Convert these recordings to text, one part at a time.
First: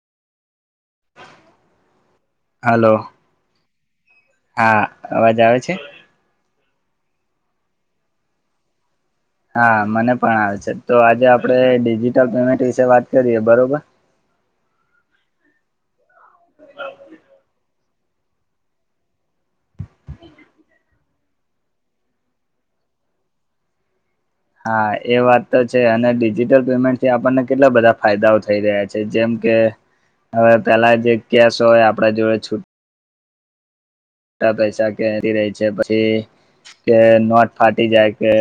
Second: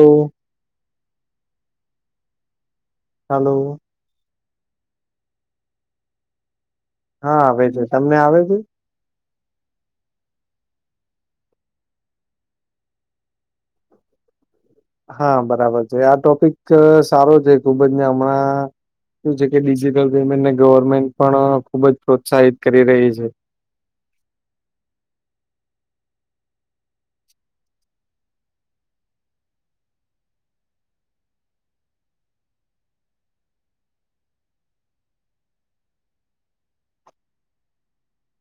તો hello hello હા અવાજ આવે છે? હા આવે છે તમને આવે છે હા મને પણ આવે છે તો આજે આપણે ડિજિટલ પેમેન્ટ વિશે વાત કરીએ બરોબર હા બરાબર છે આ ટોપિક સારો છે ખૂબજ ને હમણાં શું છે કે ડિજિટલ પેમેન્ટને ગવર્મેન્ટ પણ ખુબ જ પ્રોત્સાહિત કરી રહી છે. હા એ વાત તો છે અને ડિજિટલ પેમેન્ટ થી આપણને કેટલા બધા ફાયદાઓ થઈ રહ્યા છે જેમ કે હવે પેલા જે કેસ હોય આપડ જોડે છૂટ પૈસા કે રહી છે પછી કે નોટ ફાટી જાય કે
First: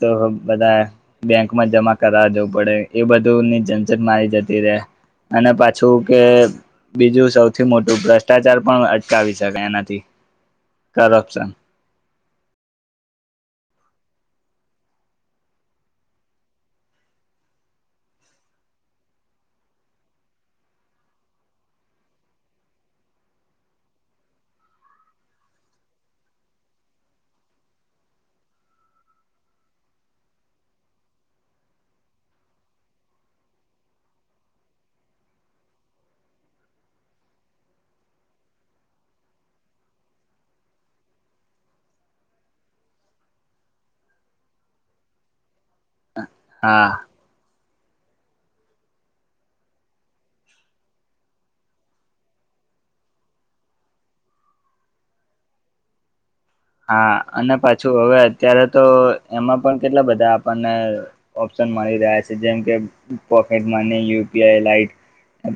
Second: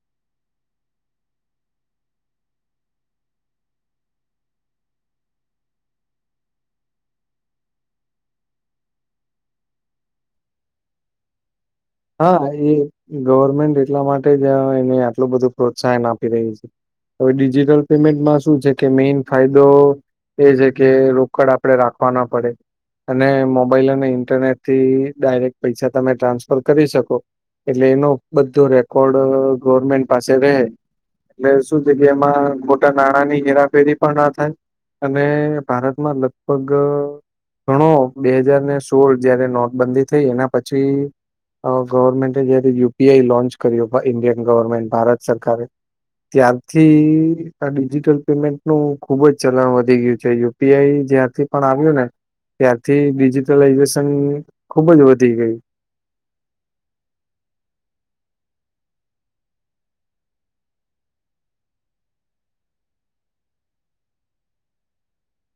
તો બધા બેંકમાં જમા કરાવા જવું પડે એ બધું ની જનઝટ મારી જતી રહેે અને પાછું કે બીજું સૌથી મોટું ભ્રષ્ટાચાર પણ અટકાવી શકાય એનાથી સરસ છે હા એ ગવર્મેન્ટ એટલા માટે જ એને આટલું બધું પ્રોત્સાહન આપી રહ્યું છે. હવે ડિજિટલ પેમેન્ટમાં શું છે કે મેઈન ફાયદો એ છે કે રોકડ આપણેે રાખવા ના પડે અને મોબાઈલ અને ઇન્ટરનેટ થી ડાયરેક્ટ પૈસા તમે ટ્રાન્સ ફર કરી શકો એટલે એનો બધો રેકોર્ડ ગવર્મેન્ટ પાસે રહે. એટલે શું જગ્યા એમાં મોટા નાણાં ની હેરાફેરી પણ ના થાય અને ભારતમાં લગભગ ઘણો બે હાજાર ને સોળ જયારે નોટબંધી થઈ એના પછી ગવર્મેન્ટ જયારે યુપીઆઈ લોન્ચ કર્યું ઈન્ડિયન ગવર્મેન્ટ ભારત સરકારે ત્યારથી હા આ ડિજિટલ પેમેન્ટનું ખુબ જ ચલણ વધી ગયું છે યુપીઆઈ જ્યાંથી પણ આવ્યું ને ત્યારથી ડિજીિટલાઈઝેશન ખુબ જ વધી ગઈ હા અને પાછું હવે અત્યારે તો એમાં પણ કેટલા બધા આપણને ઓપ્શન મળી રહ્યા છે જેમ કે પોકેટ યુપીઆઈ લાઇટ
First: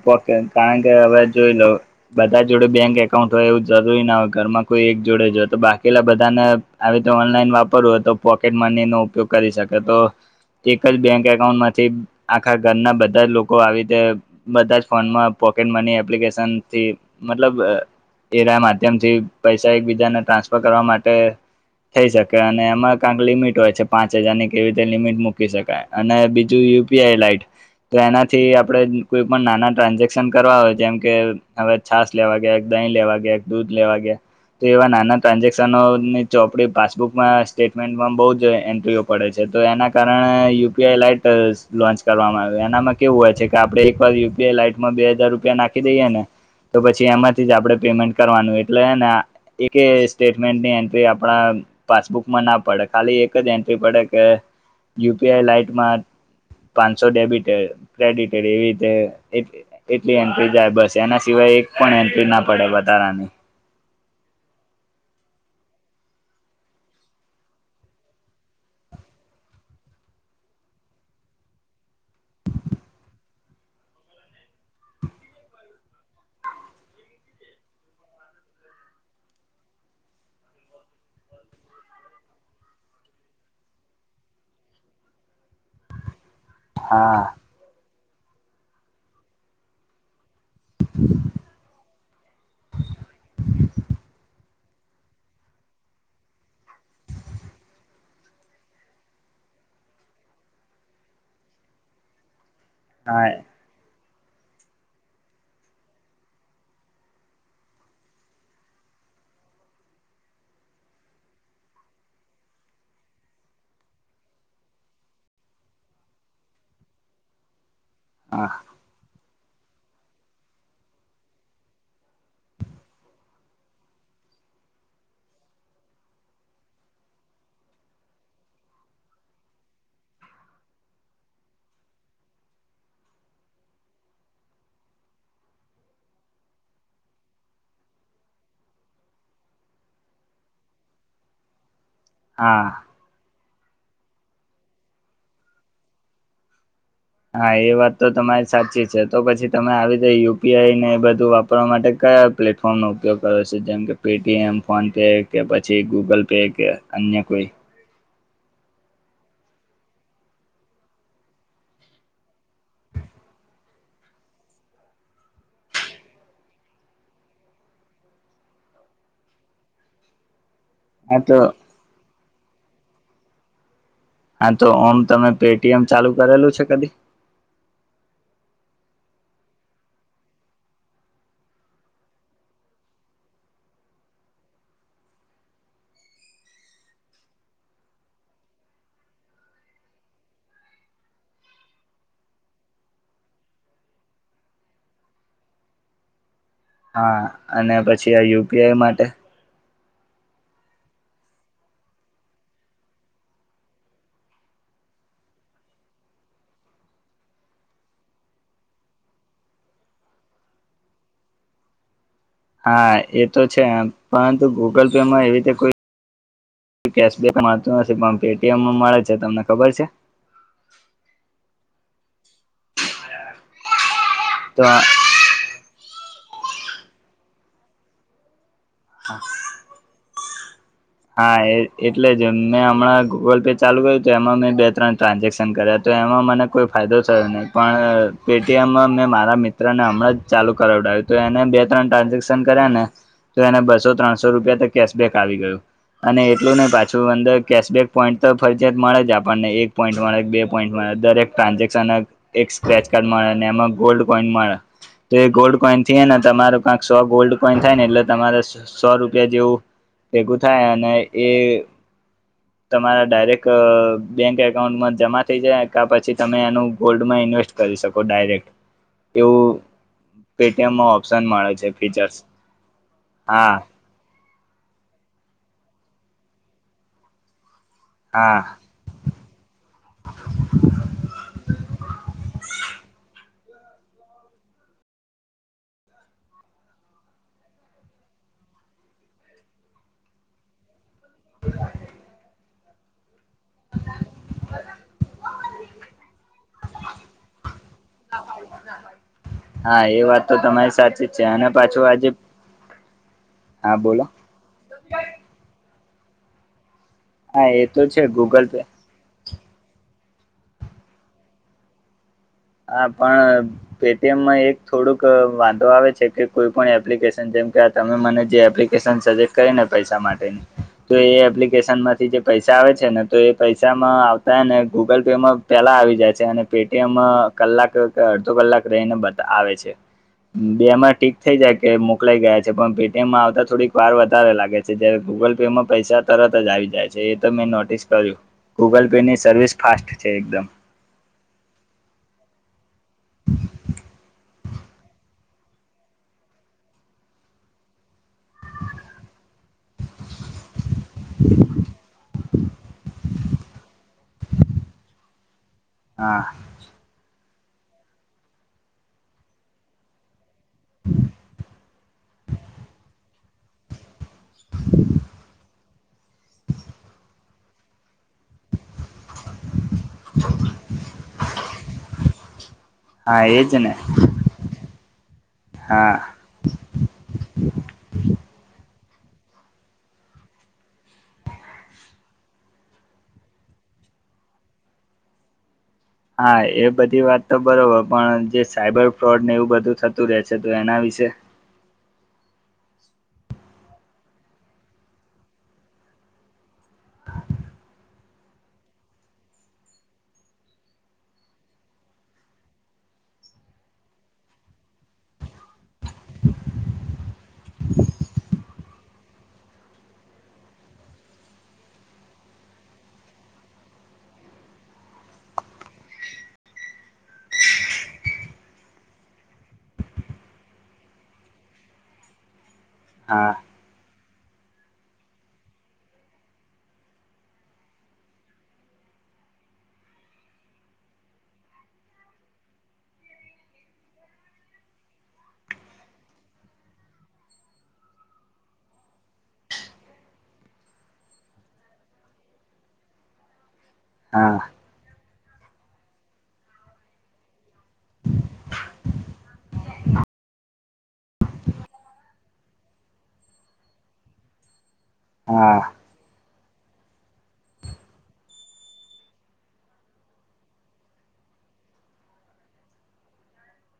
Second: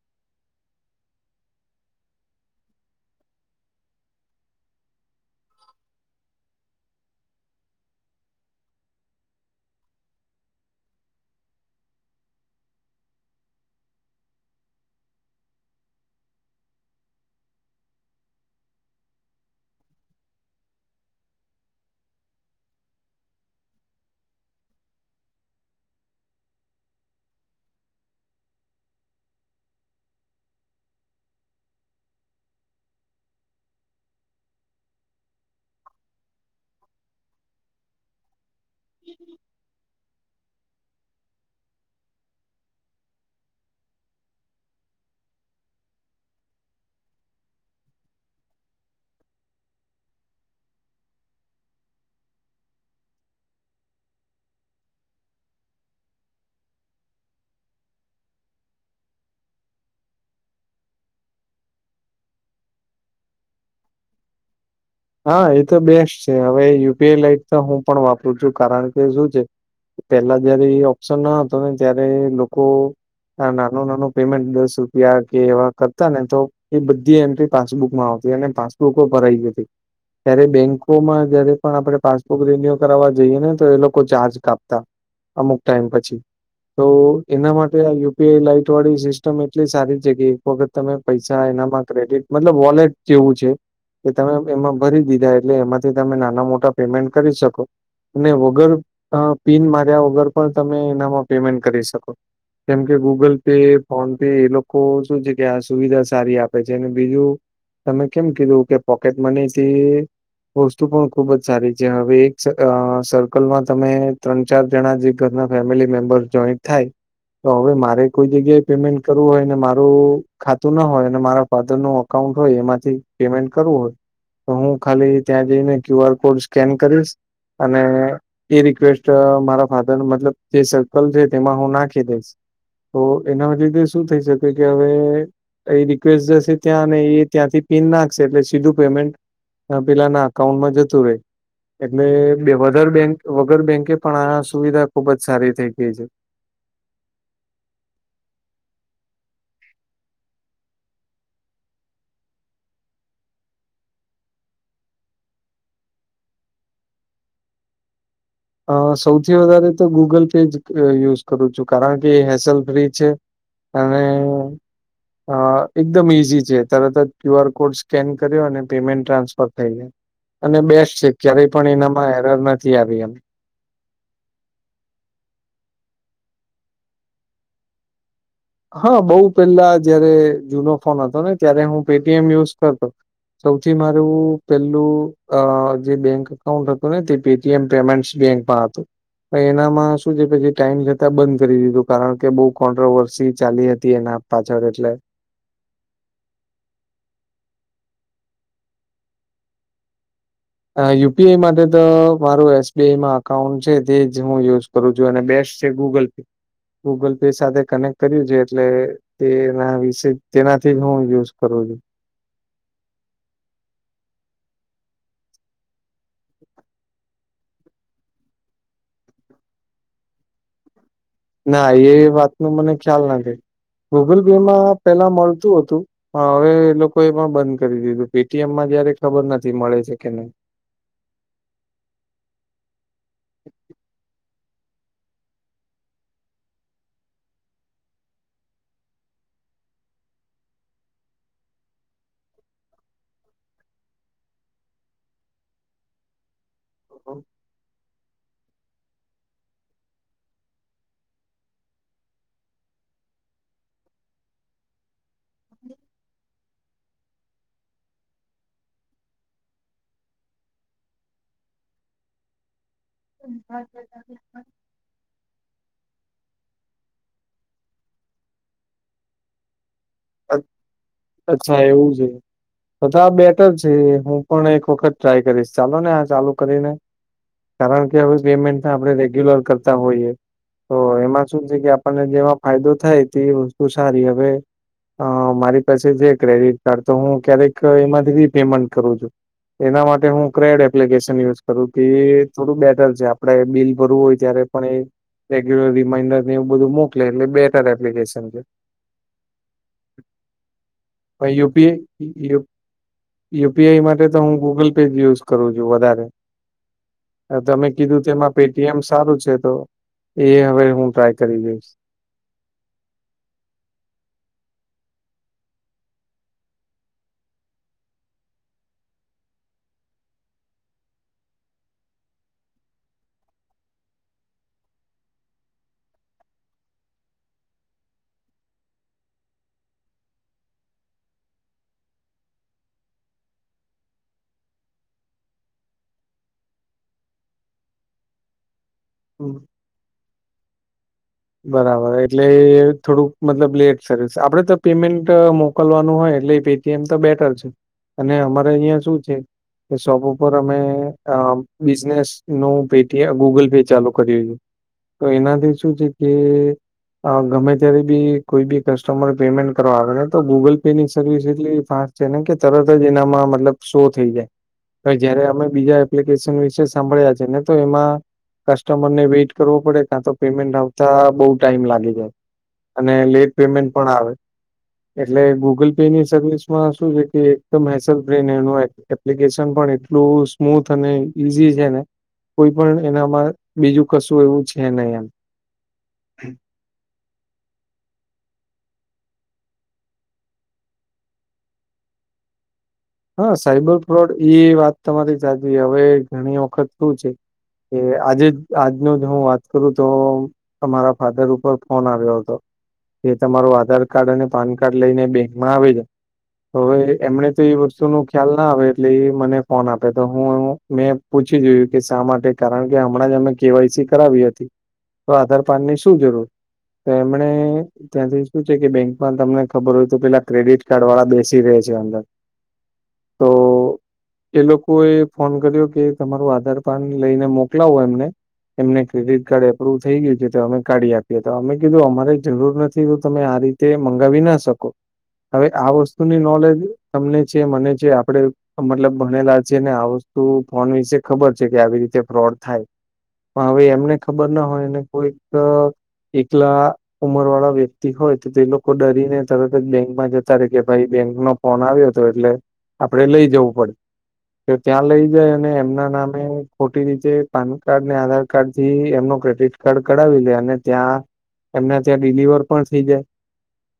પોકે કારણ કે હવે જોઈ લો બધા જોડે બેંક એકાઉન્ટ હોય એવું જરૂરી ના હોય ઘરમાં કોઈ એક જોડે જ તો બાકી પેલા બધાને આવી રીતે ઓનલાઈન વાપરવું હોય તો પોકેટ મની નો ઉપયોગ કરી શકે તો એક જ બેંક એકાઉન્ટ માંથી આખા ઘરના બધા જ લોકો આવી રીતે બધા જ ફોનમાં પોકેટ મની એપ્લિકેશનથી મતલબ એના માધ્યમ થી પૈસા એકબીજાને ટ્રાન્સફર કરવા માટે થઈ શકે અને એમાં ક્યાંક લિમિટ હોય છે પાંચ હજારની કેવી રીતે લિમિટ મૂકી શકાય અને બીજું યુપીઆઈ લાઈટ તો એનાથી આપણે કોઈ પણ નાના ટ્રાન્ઝેક્શન કરવા હોય જેમ કે હવે છાસ લેવા ગયા એક દહીં લેવા ગયા એક દૂધ લેવા ગયા તો એવા નાના ટ્રાન્ઝેક્શનોની ચોપડી પાસબુકમાં સ્ટેટમેન્ટમાં બહુ જ એન્ટ્રીઓ પડે છે તો એના કારણ યુપીઆઈ લાઈટ લોન્ચ કરવામાં આવે એનામાં કેવું હોય છે કે આપડે એક વાર યુપીઆઈ લાાઈટમાં બે હજાર રૂપિયા નાખી દઈએ ને તો પછી એમાંથી જ આપણે પેમેન્ટ કરવાનું એટલેને એકે સ્ટેટમેન્ટની એન્ટ્રી આપણા પાસબુકમાં ના પડે ખાલી એક જ એન્ટ્રી પડે કે યુપીઆઈ લાઈટમાં પાંચસો ડેબિટ ક્રેડિટે એવી રીતે એટલી એન્ટ્રી જાય બસ એના સિવાય એક પણ એન્ટ્રી ના પડે વધારાની હા એ તો બેસ્ટ છે હવે યુપીઆઈ લાઈટ તો હું પણ વાપરું છું કારણ કે શું છે પેલા જયારે એ ઓપ્શન ના હતો ને ત્યારે લોકો નાનું નાનું પેમેન્ટ દસ રૂપિયા કે એવા કરતા ને તો એ બધી એન્ટ્રી પાસબુકમાં આવતી અને પાસબુકો ભરાઈ ગઈ હતી. ત્યારે બેન્કોમાં જયારે પણ આપણે પાસબુક રિન્યુ કરાવા જઈએ ને તો એ લોકો ચાર્જ કાપતા અમુક ટાઈમ પછી તો હા એના માટે આ યુપીઆઈ લાાઈટ વાળી સિસ્ટમ એટલી સારી જગ્યા વખત તમે પૈસા એનામાં ક્રેડિટ મતલબ વોલેટ જેવું છે કે તમે એમાં ભરી દીધા એટલે એમાંથી તમે નાના મોટા પેમેન્ટ કરી શકો અને વગર પિન માર્યા વગર પણ તમે એનામાં પેમેન્ટ કરી શકો કેમ કે ગૂગલ હા પે ફોન પે એ લોકો શું છે કે આ સુવિધા સારી આપે છે અને બીજું તમે કેમ કીધું કે પોકેટ મની થી વસ્તુ પણ ખુબ જ સારી છે હવે એક સર્કલમાં તમે ત્રણ ચાર જણા જે ઘરના ફેમિલી મેમ્બર જોઈન્ટ થાય તો હવે મારે કોઈ જગ્યાએ પેમેન્ટ કરવું હોય ને મારું ખાતું ના હોય અને મારા ફાધર નું અકાઉન્ટ હોય એમાંથી પેમેન્ટ કરવું હોય તો હું ખાલી ત્યાં જઈને ક્યુ આર કોડ સ્કેન કરીશ અને એ રિક્વેસ્ટ મારા ફાધર મતલબ જે સર્કલ છે તેમાં હું નાખી દઈશ તો એના રીતે શું થઈ શકે કે હવે એ રિક્વેસ્ટ જશે ત્યાં ને એ ત્યાંથી પીન નાખશે એટલે સીધું પેમેન્ટ પેલાના અઉન્ટમાં જતું રહે એટલે બે હા વધાર બેંક વગર બેંકે પણ આ સુવિધા ખુબ જ સારી થઈ ગઈ છે હા એ વાત તો તમારી સાચી છે તો પછી તમે આવી રીતે યુપીઆઈ ને એ બધું વાપરવા માટે કયા પ્લેટફોર્મનો ઉપયોગ કરે છે જેમ કે પેટીએમ ફોન પે કે પછી ગૂગલ પે કે અન્ય કોઈ અ સૌથી વધારે તો ગૂગલ પે જ યુઝ કરું છું કારણ કે હેસેલ ફ્રી છે. અને અ એકદમ ઈઝી છે તરત જ ક્યુ આર કોડ સ્કેન કર્યો અને પેમેન્ટ ટ્રાન્સફર થઈ જાય અને બેસ્ટ છે હા તો ક્યારેય પણ એનામાં એરર નથી આવી એમ હા તો ઓમ તમે પેટીએમ ચાલુ કરેલું છે કદી? હા બઉ પેલા જયારે જૂનો ફોન હતો ને ત્યારે હું પેટીએમ યુઝ કરતો સૌથી મારું પેલું જે બેંક અકાઉન્ટ હતું ને તે પે પેમેન્ટ બેંકમાં હતું પ એનામાં શું છે પ જે ટાઈમ થતા બંધ કરી દીધું કારણ કે બઉ કોન્ટ્રોવર્સી ચાલી હતી એના પાછળ એટલે હા અને પછી આ યુપીઆઈ માટે? યુપીઆઈ માટે તો મારું એસબીઆઈમાં અકાઉન્ટ છે તે જ હું યુઝ કરું છું અને બેસ્ટ છે ગૂગલ પે ગૂગલ પે સાથે કનેક્ટ કર્યું છે એટલે તેના વિશે તેનાથી જ હું યુઝ કરું છું હા એ તો છે પરંતુ ગૂગલ પે માં એવી રીતે કોઈ કેશબક મળતું નથી પણ પેટીએમ મળે છે તમને ખબર છે? ના એ વાત ન મને ખ્યાલ નાખ ગૂગલ પે તો માં પેલા મળતું હતું હા હવે એ લોકો એ પણ બંધ કરી દીધું પેટીએમમાં જયારે ખબર નથી મળે છે કે નહી હા એ એટલે જ મેં હમણાં ગૂગલ પે ચાલુ ગયું તો એમાં મેં બે ત્રણ ટ્રાન્ઝેક્શન કર્યા તો એમાં મને કોઈ ફાયદો થયો નહીં પણ પેટીએમ મેં મારા મિત્રને હમણાં જ ચાલુ કરાવડાવ્યું તો એને બે ત્રણ ટ્રાન્ઝેક્શન કર્યા ને તો એને બસો ત્રણસો રૂપિયા કેશબક આવી ગયું અને એટલું નહ પાછું અંદર કેશબેક પોઈન્ટ તો ફરજીયાત મળે જ આપણને એક પોઈન્ટ મળે બે પોઈન્ટ મળે દરેક ટ્રાન્ઝેક્શન એક સ્ક્રેચ કાર્ડ મળ્યા અને એમાં ગોલ્ડ કોઈન મળ્યા તો એ ગોલ્ડ કોઈન થયે ને તમારું કંક સો ગોલ્ડ કોઈન થાય ને એટલે તમારે. સો રૂપિયા જેવું ભેગું થાય એ તમારા ડાયરેક્ટ બેંક એકાઉન્ટમાં જમા થઈ જાય. પછી તમે એનું ગોલ્ડમાં ઇન્વેસ્ટ કરી શકો ડાયરેક્ટ એવું પેટીએમમાં ઓપ્શન મળે અચ્છા એવું છે ફીચર્સ બધા બેટર હા છે હ પણ એક વખત ટ્રાય કરીશ ચાલો ને આ ચાલુ કરીને કારણ કે હવે હા પેમેન્ટ આપડણે રેગ્યુલર કરતા હોઈયએ તો એમાં શું છે કે આપણને જેમાં ફાયદો થાય તે વસ્તુ સારી હવે અ મારી પાસે છે ક્રેડિટ કાર્ડ તો હું ક્યારેક એમાંથી રી પેમેન્ટ કરું છું. એના માટે હું ક્રેડ એપ્લિકેશન યુઝ કરું કે થોડું બેટર છે. આપણે બિલ ભરવું હોય ત્યારે પણ એ. રેગ્યુલર રિમાઈન્ડર ને એવ બધું મોક એટલે બેટર એપ્લિકેશન છે. હા એ વાત તો તમારી સાચી જ છે પણ અને પાછું આજે. યુપીઆઈ યુ હા યુપીઆઈ બોલો માટે તો હું ગૂગલ પે જ યુઝ કરું છું વધારે. હા એ તમે તો છે કીધું તેમાં ગૂગલ પે પેટીએમ સારું છે તો એ હવે હું ટ્રાય કરી જોઈશ. હા પણ. પેટીએમમાં એક થોડુંક વાંધો આવે છે કે કોઈ પણ એપ્લિકેશન જેમ કે તમે મને જે એપ્લિકેશન સજેક્ટ કરીને પૈસા માટેની તો એ એપ્લિકેશન માંથી જે પૈસા આવે છે ને તો એ પૈસામાં આવતા ને ગૂગલ પેમાં પેલા આવી જાય છે અને પેટીએમ કલાક કે અડધો કલાક રહીને બ આવે છે. બેમાં ટીક થઈ જાય કે મોકલાઈ ગયા છે પણ પેટીએમમાં આવતા થોડીક વાર વધારે લાગે છે. જારે ગૂગલ પે માં પૈસા તરત જ આવી જાય છે એ તો મેં નોટિસ કર્યું. ગૂગલ પેની હમ્મ. સર્વિસ ફાસ્ટ છે એકદમ. બરાબર એટલે થોડુંક મતલબ લેટ સર્વિસ આપડે તો પેમેન્ટ મોકલવાનું હોય એટલે કે એમ તો બેટર છે અને અમારે અહિયાં શું છે કે શોપ ઉપર અમે બિઝનેસ નું પ ગૂગલ પે ચાલુ કર્યું છે તો એનાથી શું છે કે હા ગમે ત્યારે બી કોઈ બી કસ્ટમર પેમેન્ટ કરવા આવે ને તો ગૂગલ પે ની સર્વિસ એટલી ફાસ્ટ છે ને કે તરત જ એનામાં મતલબ શો થઈ જાય તો જયારે અમે બીજા એપ્લિકેશન વિશે સાંભળ્યા છે ને તો એમાં કસ્ટમર ને વેઇટ કરવો પડે ક્યાં તો પેમેન્ટ આવ અવતા બહુ ટાઈમ લાગી જાય અને હા લેટ એજ પેમેન્ટ ને પણ આવે. એટલે ગુગલ પે હા ની સર્વિસ માં શું છે કે એકદમ હેલ બ્રેન એનું એપ્લિકેશન પણ એટલું સ્મૂથ અને ઈઝી છે ને કોઈ પણ એનામાં બીજું કશું એવું છે હી એમ હા એ બધી વાત તો બરોબર પણ જે સાયબર ફ્રોડ ને એવું બધું થતું રહે છે તો એના વિશે- હા સાઈબર ફ્રોડ એ વાત તમારી સાચુ હવે ઘણી વખત શું છે કે આજે આજનો જ હું વાત કરું તો અરા ફાધર ઉપર ફોન આવ્યો હતો. એ તમારું આધાર કાર્ડ અને પાન કાર્ડ લઈને બેંકમાં આવે છે તો હવે એમને તો એ વસ્તુ શું નું ખ્યાલ ના આવે એટલે એ મને ફોન આપે તો હું મેં પૂછી જોયું કે શા માટે કારણ કે હમણાં જ અમે કેવાયસી કરાવી હતી તો આધારપન ની શું જરૂર. તેમમણે. ત્યાંથી શું છે કે બેંકમાં તમને ખબર હોય તો પેલા ક્રેડિટ કાર્ડ વાળા બેસી રહે છે અંદર તો હા. એ લોકો એ ફોન કર્યો કે તમારું આધાર કાર્ડ લઈને મોકલાવો એમને. એમને ક્રેડિટ કાર્ડ એપ્રુવ થઈ ગયું છે તો અમે કાઢી આપીએ હતા અમે કીધું અમારે જરૂર નથીું તમે આ રીતે તે મંગાવી ના શકો હવે આ વસ્તુની નોલેજ તમને છે મને જે આપણે મતલબ ભણેલા છે ને આ વસ્તુ ફોન વિશે ખબર છે કે આવી રીતે ફ્રોડ થાય. પણ હવે એમને ખબર હા ના હોય ને કોઈક એકલા ઉંમર વાળા વ્યક્તિ હોય તો તે લોકો ડરીને તરત જ બેંકમાં જતા રે કે ભાઈ બેંક નો ફોન આવ્યો તો એટલે આપડે લઈ જવું પડે તો ત્યાં લઈ જાય અને હા એમના નામે ખોટી રીતે પાન કાર્ડ ને આધાર કાર્ડ થી એમનો ક્રેડિટ કાર્ડ કરાવી લે અને ત્યાં એમને ત્યાં ડડીલિવર પણ થઇ જાય.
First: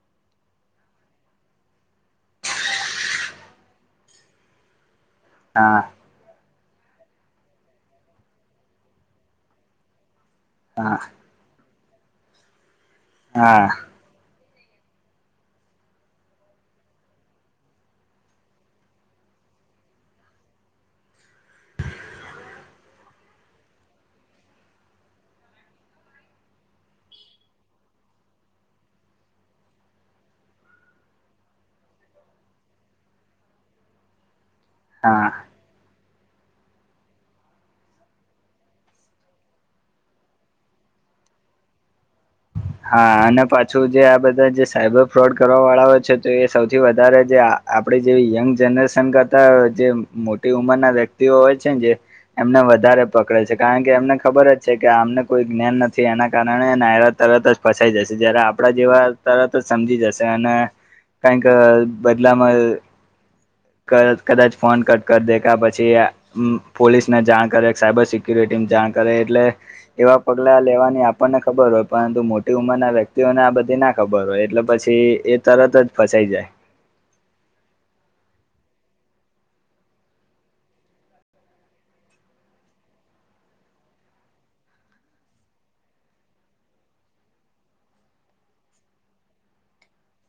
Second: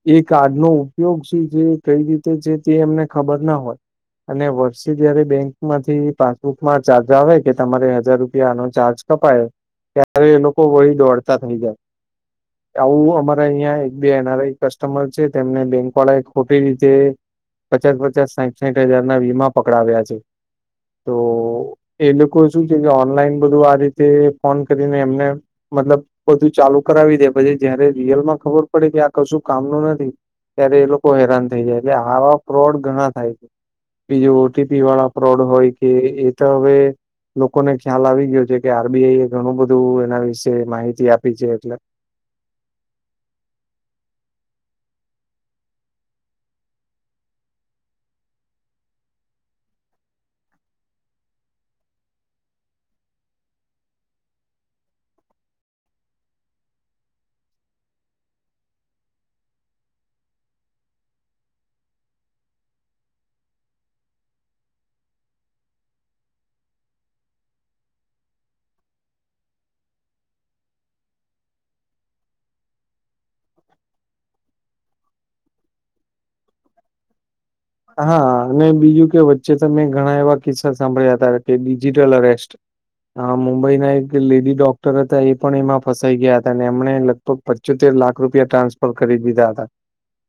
એ કાર્ડનો ઉપયોગ છે જે કઈ રીતે છે તે એમને ખબર ના હોય અને વર્ષ જયારે બેંક હા માંથી પા ચાર્જ આવે કે તમારે હજાર રૂપિયાનો ચાર્જ કપાય ત્યારે એ લોકો વહી હા દોડ થઈ જાય આવું અમારે હા અહિયાં. બે એનઆરઆઈ કસ્ટમર છે તેમને બેંક વાળા ખોટી રીતે. પચાસ પચાસ સાઠ સાઠ હજાર ના વીમા પકડાવ્યા છે. તો એ લોકો શું છે કે ઓનલાઈન બધું આ રીતે ફોન કરીને એમને. મતલબ બધું ચાલુ કરાવી દે પછી જયારે રિયલમાં ખબર પડે કે આ કશું કામનું નથી. ત્યારે એ લોકો હેરાન થઈ જાય એટલે આ ફ્રોડ ઘણા થાય છે બીજ ઓટીપી વાળા હા ફ્રોડ હોય કે એ તો હવે લોકોને ખ્યાલ આવી ગયો છે કે આરબીઆઈ એ ઘણું બધું એના વિશે માહિતી આપી છે એટલે હા અને પાછું જે આ બધા જે સાયબર ફ્રોડ કરવા વાળા હોય છે તો એ સૌથી વધારે જે આપડે જે યંગ જનરેશન કરતા જે મોટી ઉંમર ના વ્યક્તિઓ હોય છે જે એમને વધારે પકડે છે કારણ કે એમને ખબર જ છે કે આમને કોઈ જ્ઞાન નથી એના કારણે નાયરાત તરત જ ફસાઈ જશે જયારે આપડા જેવા તરત જ સમજી જશે અને કારણ કે બદલામાં કદાચ ફોન કટ કર દે કા પછી પોલીસ ને જાણ કરે સાયબર સિક્યુરિટી જાણ કરે એટલે એવા પગલા લેવાની આપણને ખબર હોય. પરંતુ મોટી ઉંમરના વ્યક્તિઓને આ બધી ના ખબર હોય એટલે પછી એ તરત જ ફસાઈ જાય. હા અને બીજું કે વચ્ચે ત મેમે ઘણા એવા કિસ્સા સાંભળ્યા હતા કે ડિજિટલ અરેસ્ટ. હા મુંબઈના એક લેડી ડોક્ટર હતા એ પણ એમાં ફસાઈ ગયા હતા અને એમને પચોતેર લાખ રૂપિયા ટ્રાન્સફર કરી દીધા હતા.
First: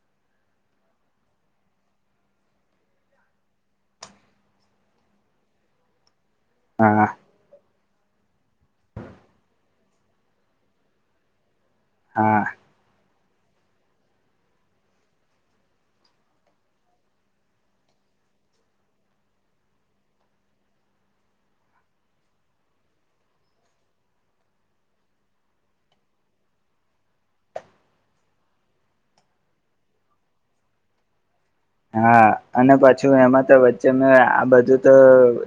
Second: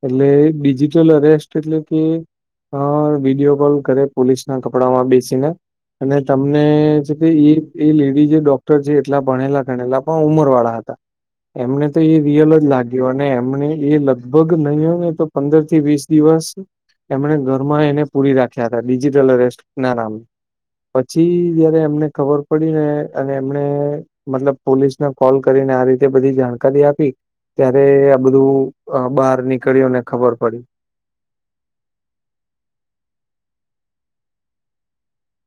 એટલે ડિજિટલ અરેસ્ટ એટલે કે- હ વિડીયો કોલ કરે પોલીસ ના કપડામાં બેસીને અને તમને હા છે કે ઈ એ લેડી જે ડોક્ટર છે એટલા ભણેલા ગણેલા પણ ઉમર વાળા હતા એમને તો એ હા રિયલ જ લાગ્યો અને એમને એ લગભગ નહી હો ને તો પંદર થી વીસ દિવસ એમણે ઘર માં એને પૂરી રાખ્યા હતા ડિજિટલ અસ્ટ ના નામ પછી જયારે એમને ખબર પડી ને અને એમને મતલબ પોલીસને કોલ કરીને આ રીતે બધી જાણકારી આપી ત્યારે આ બધું બહાર નીકળ્યું અનેને ખબર પડી. હા અને પછું એમાં તો વચ્ચે મે આ બધું તો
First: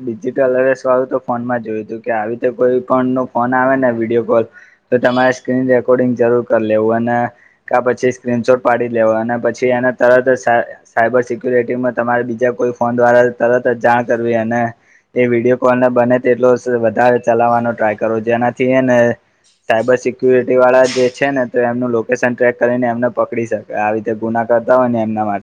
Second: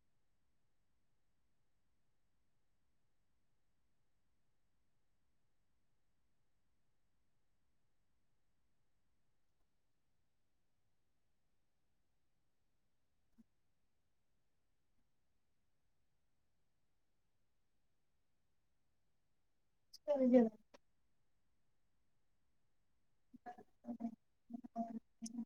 ડિજિટલ હવે સવાળું તો ફોનમાં જોયું હતું કે આવી રીતે કોઈ પણ નો ફોન આવે ને વિડીિયો કોલ તો તમારે સ્ક્રીન રેકોર્ડિંગ જરૂર કરી લેવું અને ક પછી સ્ક્રીનશોટ પાડી લેવ અને પછી એને તરત જ સાયબર સિક્યુરિટીમાં તમારે બીજા કોઈ ફોન દ્વારા તરત જાણ કરવી અને એ વિડીયો કોલ બને તે એટલો વધારે ચલાવવાનો ટ્રાય કરો જેનાથી ને સાયબર સિક્યુરિટી વાળા જે છે ને તો એનું લોકેશન ટ્રેક કરીને એમને પકડી શકાય આવી રીતે ગુના કરતા હોય ને એમના માટે